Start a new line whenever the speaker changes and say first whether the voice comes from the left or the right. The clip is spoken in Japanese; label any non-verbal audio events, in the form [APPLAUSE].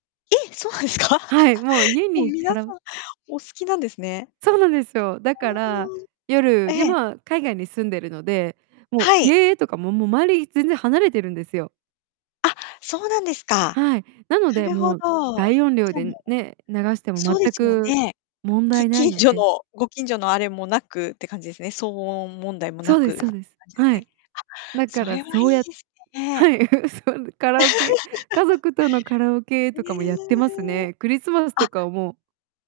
left: え、そうなんですか？
right: はい、もう
left: [LAUGHS]
right: 家
left: もう、
right: にカ
left: 皆
right: ラ
left: さんお好きなんですね。
right: そうなんですよ。だから、
left: [UNINTELLIGIBLE] え
right: 夜に
left: え。
right: まあ、海外に住んでるので、もう、
left: はい。
right: 家とかも、もう、周り全然離れてるんですよ。
left: あ、そうなんですか。
right: はい、なの
left: な
right: で、
left: るほど。
right: もう、大音量
left: じゃあもう
right: でね、流しても
left: そうで
right: 全
left: すよ
right: く
left: ね。
right: 問
left: き
right: 題ない
left: 近
right: の
left: 所
right: で
left: のご近所のあれもなくって感じですね。騒音問題もな
right: そうで
left: くっ
right: す
left: て
right: そう
left: 感
right: です。
left: じです
right: は
left: ね。
right: い。
left: あ、
right: だか
left: そ
right: ら、
left: れは
right: そ
left: い
right: う
left: い
right: や
left: です
right: は
left: ね。
right: い、[LAUGHS] そう、カラオケ家
left: [LAUGHS]
right: 族とのカラオケ
left: へ
right: とかもやってます
left: え。
right: ね。クリスマス
left: あ。
right: とかは、もう